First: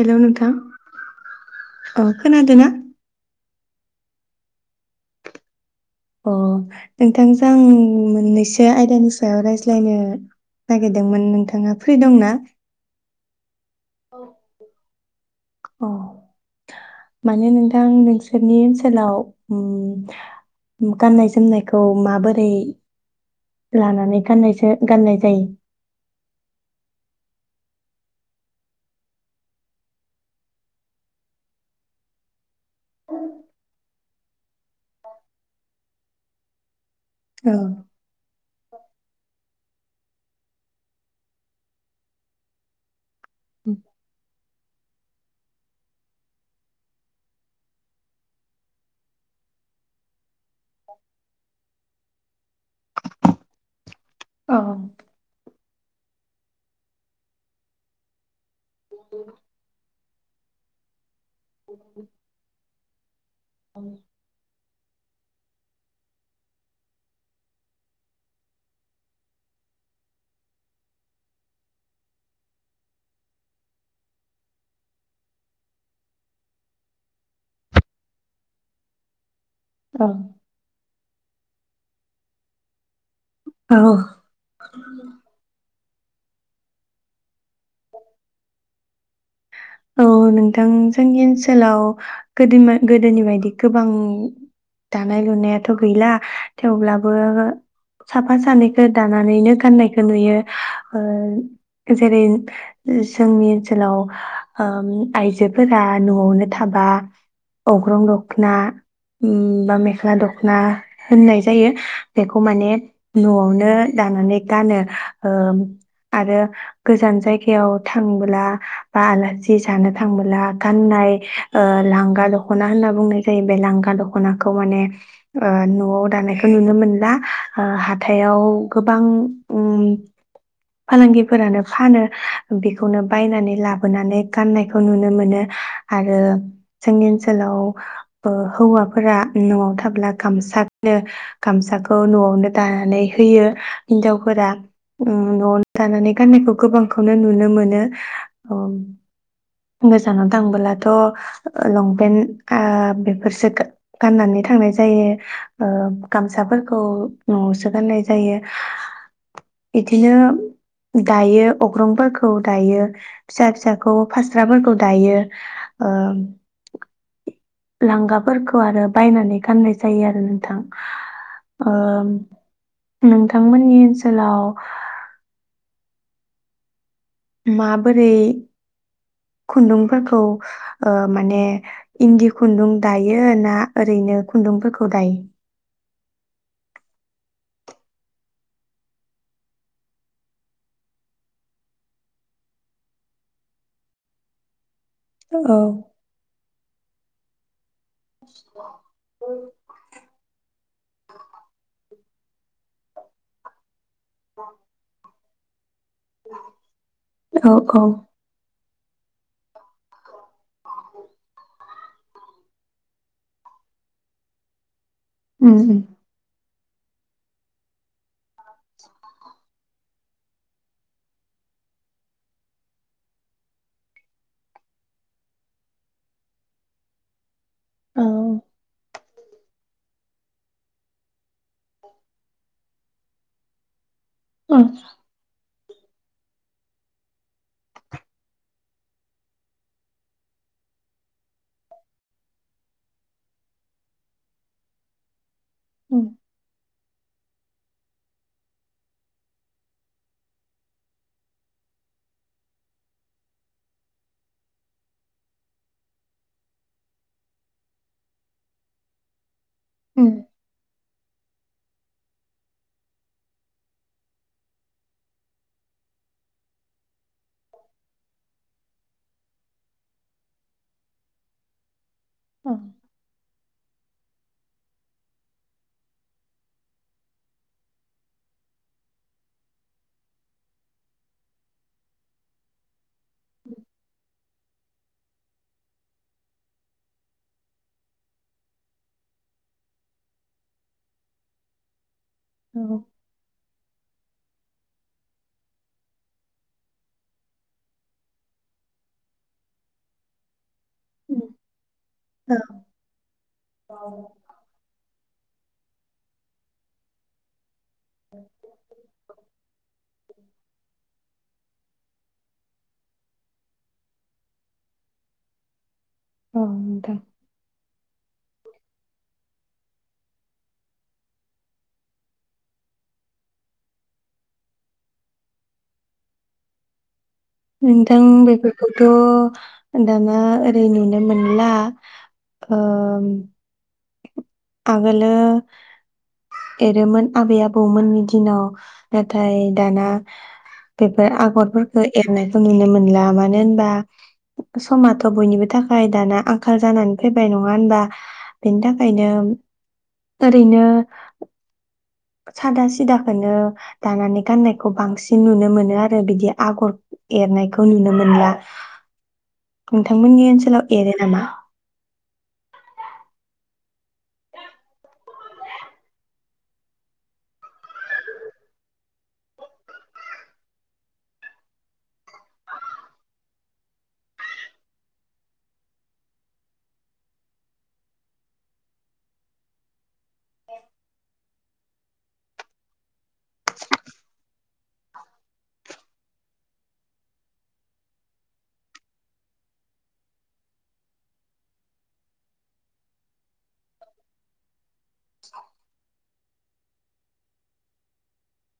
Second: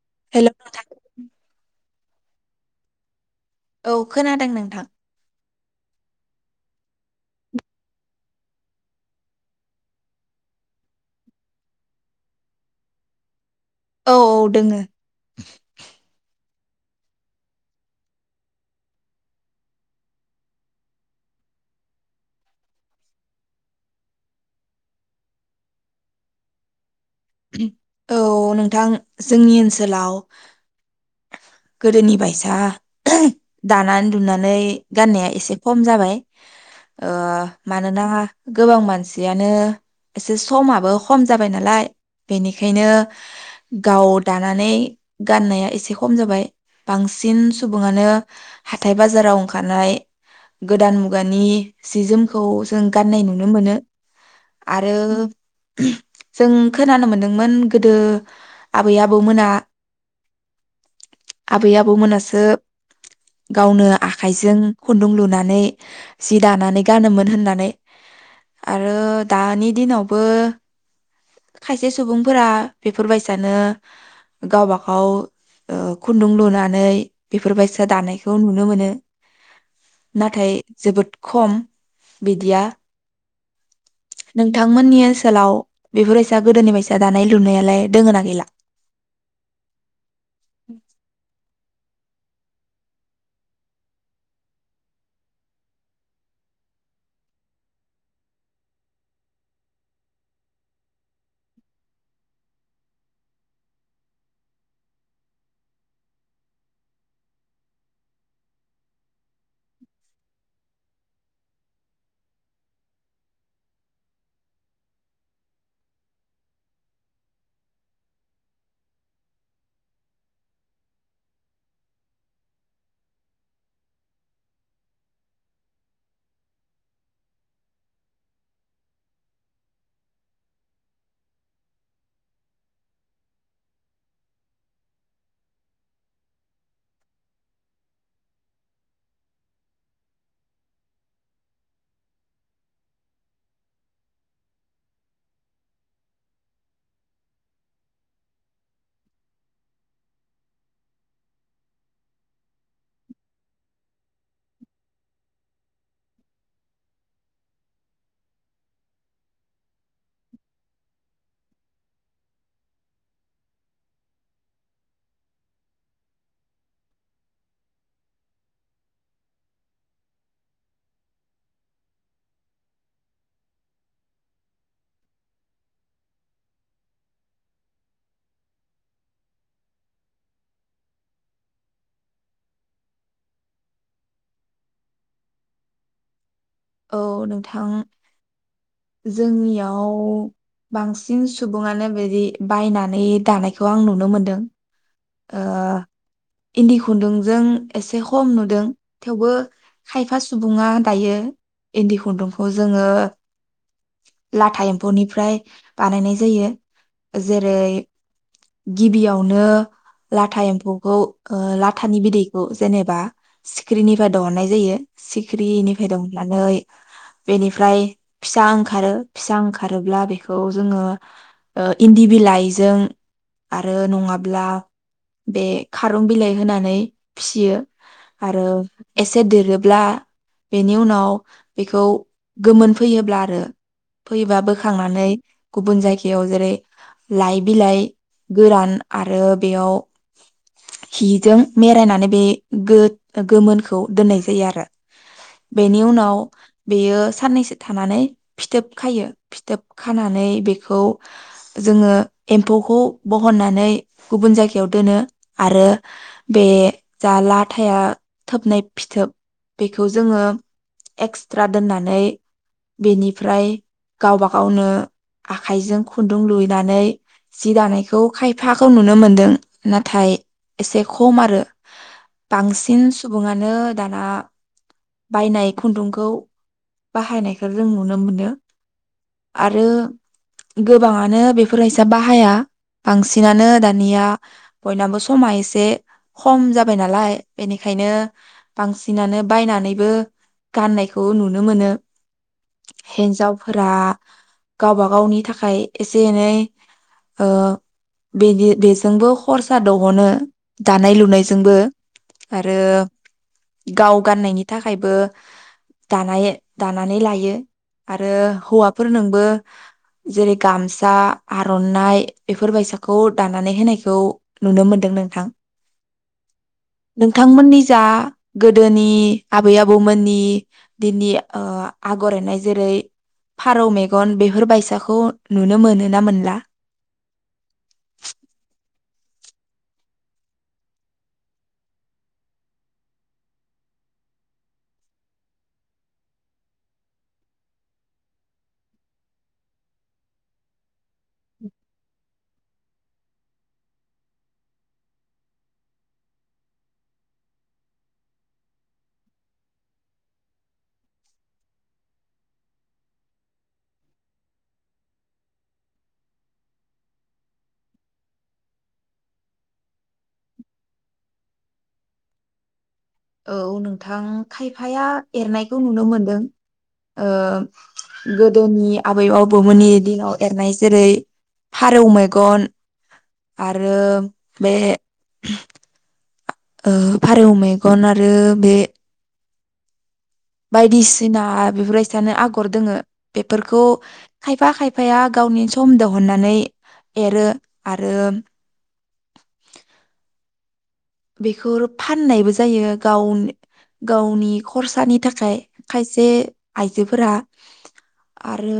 हेल' नोंथां अ खोनादों ना? औ खोनादों नोंथां अ नोंथांजों मोननैसो आयदानि सायाव रायज्लायनो नागिरदोंमोन नोंथाङा फ्रि दंना? औ औ दोङो अ माने नोंथां नोंसोरनि ओनसोलाव ओम गाननाय जोमनायखौ माबोरै लानानै गाननायजा गाननाय जायो? औ नोंथां जोंनि ओनसोलाव गोदोनि बायसा दानानै लुनानै गाननाया एसे खम जाबाय ओ मानोना गोबां मानसियानो एसे समाबो खम जाबाय नालाय बेनिखायनो गाव दानानै गाननाया एसे खम जाबाय बांसिन सुबुंफ गोदान मुगानि सि जोमखौ जों गाननाय नुनो मोनो औ आरो जों खोनानो मोनदोंमोन गोदो आबै आबौमोना आबै आबौ मोनासो गावनो आखाइजों खुन्दुं लुनानै जि दानानै गानोमोन होननानै आरो दानि दिनावबो खायसे सुबुंफोरा बेफोरबायसानो गावबा गाव ओ खुन्दुं लुनानै बेफोरबायसा दानायखौ नुनो मोनो। औ नाथाय जोबोद खम बिदिया औ नोंथांमोननि ओनसोलाव बेफोरबायसा गोदोनि बायसा दानाय लुनायालाय दोङो ना गैला? औ नोंथां जोंनि ओनसोलाव गोदोयमो गोदोनि बायदि गोबां दानाय लुनायाथ गैला थेवब्लाबो साफा सानैखौ दानानैनो गाननायखौ नुयो ओ जेरै जोंनि ओनसोलाव ओम आइजोफोरा न'आवनो थाबा अग्रं दखना उम बा मेख्ला दखना होननाय जायो। बेखौ माने न'आवनो दानानै गानो ओम आरो गोजान जायगायाव थांबोला बा आलासि जि जानो थांबोला गाननाय ओ लांगा दखना होनना बुंनाय जायो। बे लांगा दखनाखौ माने ओ न'आव दानायखौ नुनो मोनला ओ हाथायाव गोबां उम फालांगिफोरानो फानो बेखौनो बायनानै लाबोनानै गाननायखौ नुनो मोनो आरो जोंनि ओनसोलाव ओ हौवाफोरा न'आव थाब्ला गामसा गानो गामसाखौ न'आवनो दानानै होयो हिन्जावफोरा उम न'आवनो दानानै गाननायखौ गोबांखौनो नुनो मोनो। अम गोजानाव थांबोलाथ लंपेन्ट आ बेफोरसो खो गाननानै थांनाय जायो ओ गामसाफोरखौ न'आवसो गाननाय जायो इदिनो दायो अग्रंफोरखौ दायो फिसा फिसा खौ फास्राफोरखौ दायो ओ लांगाफोरखौ आरो बायनानै गाननाय जायो आरो नोंथां ओम नोंथांमोननि ओनसोलाव माबोरै खुन्दुंफोरखौ ओ माने इन्दि खुन्दुं दायो ना ओरैनो खुन्दुंफोरखौ दायो। औ नोंथां जोंनियाव बांसिन सुबुङानो बेदि बायनानै दानायखौ आं नुनो मोनदों ओ औ इन्दि खुन्दुं जों एसे खम नुदों थेवबो खायफा सुबुङा दायो इन्दि खु खुन्दुंखौ जोङो लाथा एम्फौनिफ्राय [inaudible] बानायनाय जायो औ जेरै औ गिबियावनो लाथा एम्फौखौ ओ लाथानि बिदैखौ जेनेबा सिख्रिनिफ्राय दहननाय जायो उम सिख्रिनिफ्राय दहननानै बेनिफ्राय फिसा ओंखारो फिसा ओंखारोब्ला बेखौ जोङो ओ इन्दि बिलाइजों आरो नङाब्ला बे खारं बिलाइ होनानै फियो औ आरो एसे देरोब्ला बेनि उनाव बेखौ गोमोनफैयोब्ला आरो फैयोबा बोखांनानै गुबुन जायगायाव जेरै लाइ बिलाइ गोरान आरो बेयाव हिजों मेरायनानै बे गो गोमोनखौ दोननाय जायो आरो बेनि उनाव बेयो साननैसो थानानै फिथोब खायो फिथोब खानानै बेखौ जोङो एम्फौखौ बहननानै गुबुन जायगायाव दोनो आरो बे जा लाथाया थोबनाय फिथोब बेखौ जोङो एक्सट्रा दोननानै बेनिफ्राय गावबा गावनो आखाइजों खुन्दुं लुनानै जि दानायखौ खायफा खौ नुनो मोन्दों नाथाय एसे खम आरो बांसिन औ सुबुङा नो दाना बायनाय खुन्दुंखौ बाहायनायखो जों नुनो मोनो आरो गोबाङानो बेफोर बायसा बाहाया बांसि बांसिनानो दानिया बयनाबो समा एसे खम जाबाय नालाय बेनिखायनो बांसिनानो बायनानैबो गाननायखौ नुनो मोनो हिन्जावफोरा गावबा गावनि थाखाय एसे एनै ओ बेदि बेजोंबो खरसा दहनो दानाय लुनायजोंबो आरो गाव गाननायनि थाखायबो दानाय दानानै लायो आरो हौवाफोर नोंबो जेरै गामसा आर'नाइ बेफोरबायसा खौ दानानै होनायखौ नुनो मोनदों नोंथां औ नोंथां नोंथांमोननि जा गोदोनि आबै आबौमोननि दिनै आगर एरनाय जेरै फारौ मेगन बेफोरबायसाखौ नुनो मोनो ना मोनला नोंथां बेफोरखौथ' दाना ओरै नुनो मोनला आगोलो एरोमोन आबै आबौमोननि दिनाव नाथाय दाना बेफोर आगरफोरखौ एरनायखौ नुनो मोनला मानो होनबा समाथ' बयनिबो थाखाय दाना आंखाल जानानै फैबाय नङा होनबा बेनि थाखायनो ओरैनो सादा सिदाखोनो दानानै गाननायखौ बांसिन नुनो मोनो आरो बिदि आगर एरनायखौ नुनो मोनलिया नोंथांमोननि ओनसोलाव एरो नामा औ नोंथां खायफाया एरनायखौ नुनो मोनदों गोदोनि आबै आबौमोननि दिनाव एरनाय जेरै फारौ मेगन आरो बे फारौ मेगन आरो बे बायदिसिना बेफोरबायदिआनो आगर दोङो बेफोरखौ खायफा खायफाया गावनि सम दिहुननानै एरो आरो बेखौ फाननायबो जायो गाव गावनि खरसानि नि थाखाय खायसे आइजोफोरा आरो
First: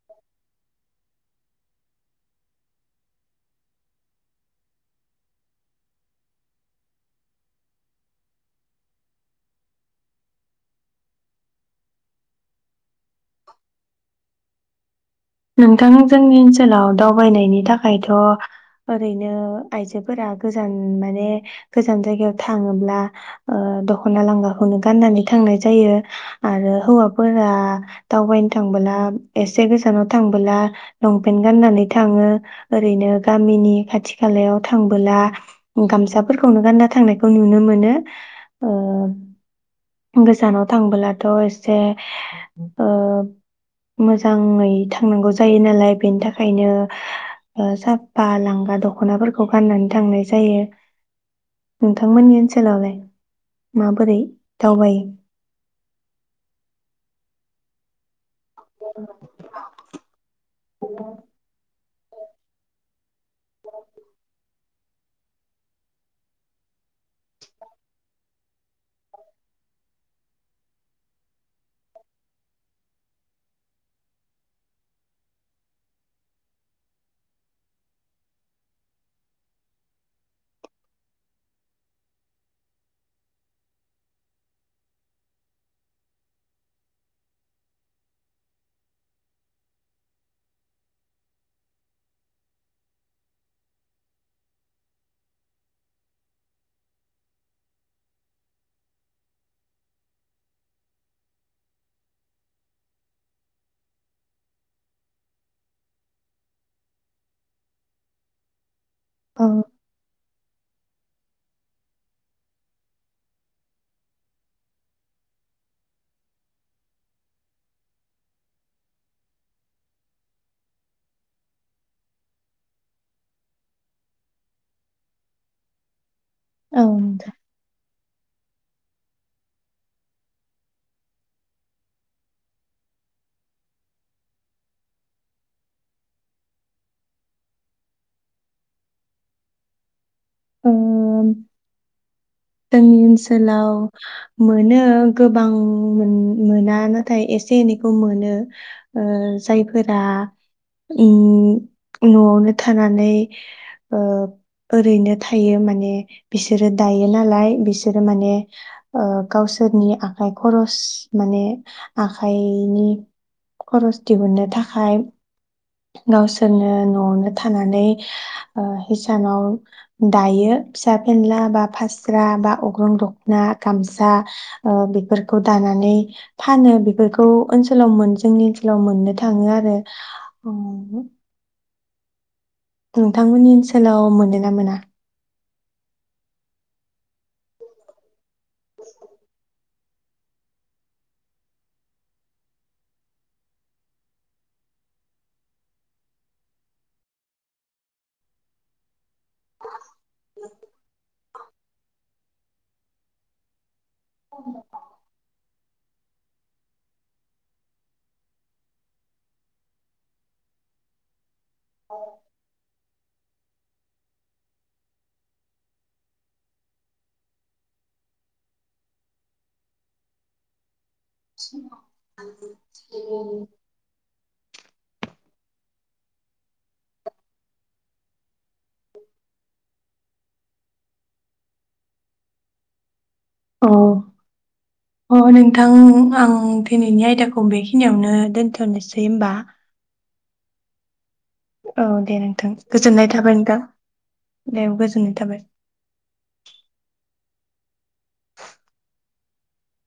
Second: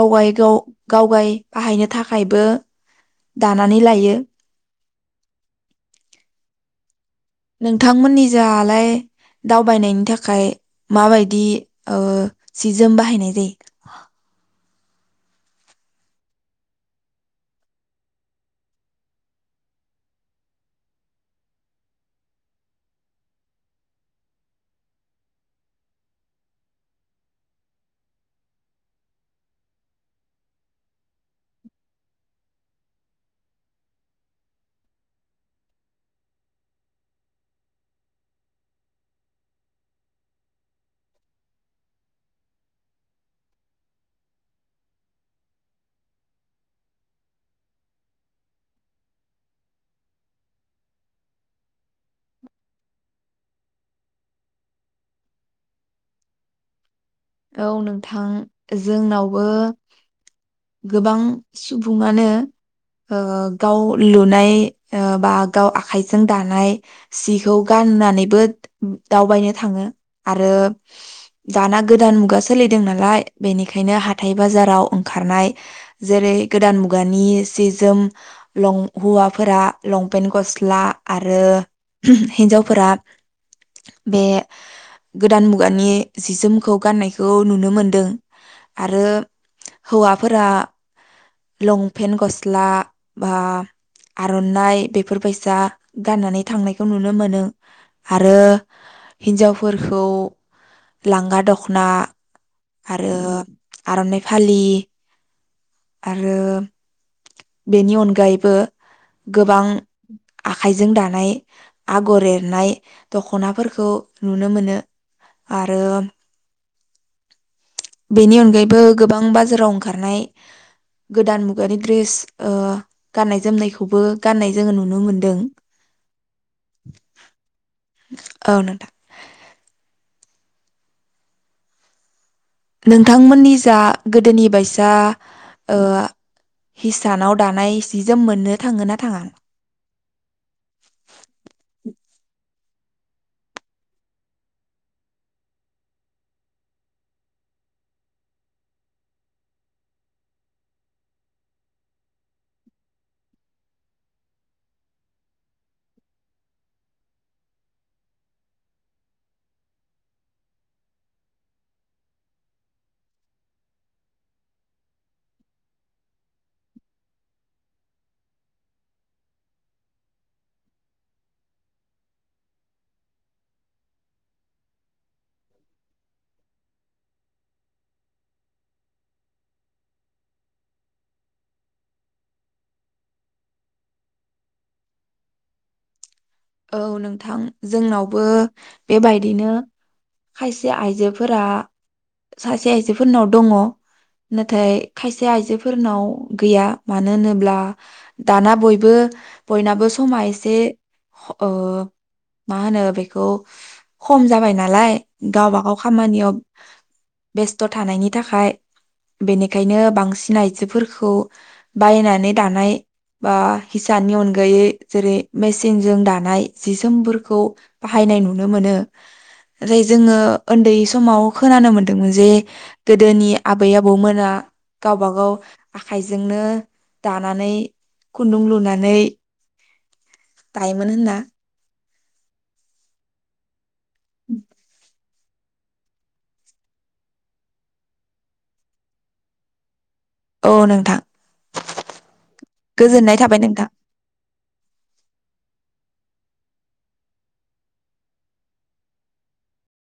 गावाय गाव गावगाय बाहायनो थाखायबो दानानै लायो नोंथांमोननि जालाय दावबायनायनि थाखाय माबायदि सि जोम बाहायनाय जायो नोंथां जोंनि ओनसोलाव दावबायनायनि थाखायथ' ओरैनो आइजोफोरा गोजान माने गोजान जायगायाव थाङोब्ला दख'ना लांगाखौनो गाननानै थांनाय जायो आरो हौवाफोरा दावबायनो थांबोला एसे गोजानाव थांबोला लंपेन्ट गानानै थाङो ओैनो गामनि खाथि खालायाव थांबोला गामसा फोरखौनो गानना थांनायखौ नुनो मोनो गोजानाव थांबोलाथ' एसे मोजाङै नांगौ जायो नालाय बेनि थाखायनो साफा लांगा दख'नाफोरखौ गाननानै थांनाय जायो नोंथांमोननि ओनसोलावलाय माबोरै दावबायो औ नोंथां। जोंनावबो गोबां बुङानो ओं गाव लुनाय ओं बा गाव आखाइजों दानाय सिखौ गाननानैबो दावबायनो थाङो आरो दाना गोदान मुगा सोलिदों नालाय बेनिखायनो हाथाइ बाजाराव ओंखारनाय जेरै गोदान मुगानि सि जोम लं हौवाफोरा लंपेन्ट गस्ला आरो हिन्जावफोरा बे गोदान मुगानि जि जोम खौ गाननायखौ नुनो मोनदों आरो हौवाफोरा लंपेन्ट गस्ला बा आर'नाइ बेफोरबायैसा गाननानै थांनायखौ नुनो मोनो आरो हिन्जावफोरखौ लांगा दख'ना आरो आर'नाइ फालि आरो बेनि अनगायैबो औ गोबां आखाइजों दानाय आगर एरनाय दख'नाफोरखौ नुनो मोनो आरो बेनि अनगायैबो गोबां बाजाराव ओंखारनाय गोदान मुगानि द्रिस ओं गाननाय जोमनायखौबो गाननाय जोङो नुनो मोनदों। औ औ नोंथां नोंथांमोननि जा गोदोनि बायसा ओं हिसानाव दानाय सि जोम मोननो थाङो ना थाङा? ओं जोंनि ओनसोलाव मोनो गोबां मोन-मोना नाथाय एसे एनैखौ मोनो ओं जायफोरा ओं न'आवनो थानानै ओं ओरैनो थायो माने बिसोरो दायो नालाय बिसोरो माने ओं गावसोरनि आखाइ खरस माने आखाइनि खरस दिहुननो थाखाय गावसोरनो न'आवनो थानानै ओं हिसानाव दायो फिसा फेनला बा फास्रा बा अग्रं दख'ना गामसा ओं बेफोरखौ दानानै फानो बेफोरखौ ओनसोलाव मोनो जोंनि ओनसोलाव मोननो थाङो आरो। औ मोनो। नोंथांमोननि ओनसोलाव मोनोना मोना? औ नोंथां जोंनावबो बेबायदिनो खायसे आइजोफोरा सासे आइजोफोरनाव दङ' नाथाय खायसे आइजोफोरनाव गैया मानो होनोब्ला दाना बयबो बयनाबो समा एसे ओं मा होनो बेखौ खम जाबाय नालाय गावबाागाव खामानियाव बेस्थ' थानायनि थाखाय बेनिखायनो बांसिन आइजोफोरखौ बायनानै दानाय बा हिसाननि अनगायै जेरै मेसिन मेसिनजों दानाय जि जोमफोरखौ बाहायनाय नुनो मोनो ओरै जोङो उन्दै सम समाव खोनानो मोनदोंमोन जे गोदोनि आबै आबौमोना गावबा गाव आखाइजोंनो दानानै खुन्दुं लुनानै दायोमोन होनना औ [inaudible] अ नोंथां आं दिनैनि आयदाखौ बेखिनियावनो दोन्थ'नोसै होमबा। औ नोंथां। औ दे नोंथां गोजोननाय थाबाय नोंथां दे औ गोजोननाय थाबाय।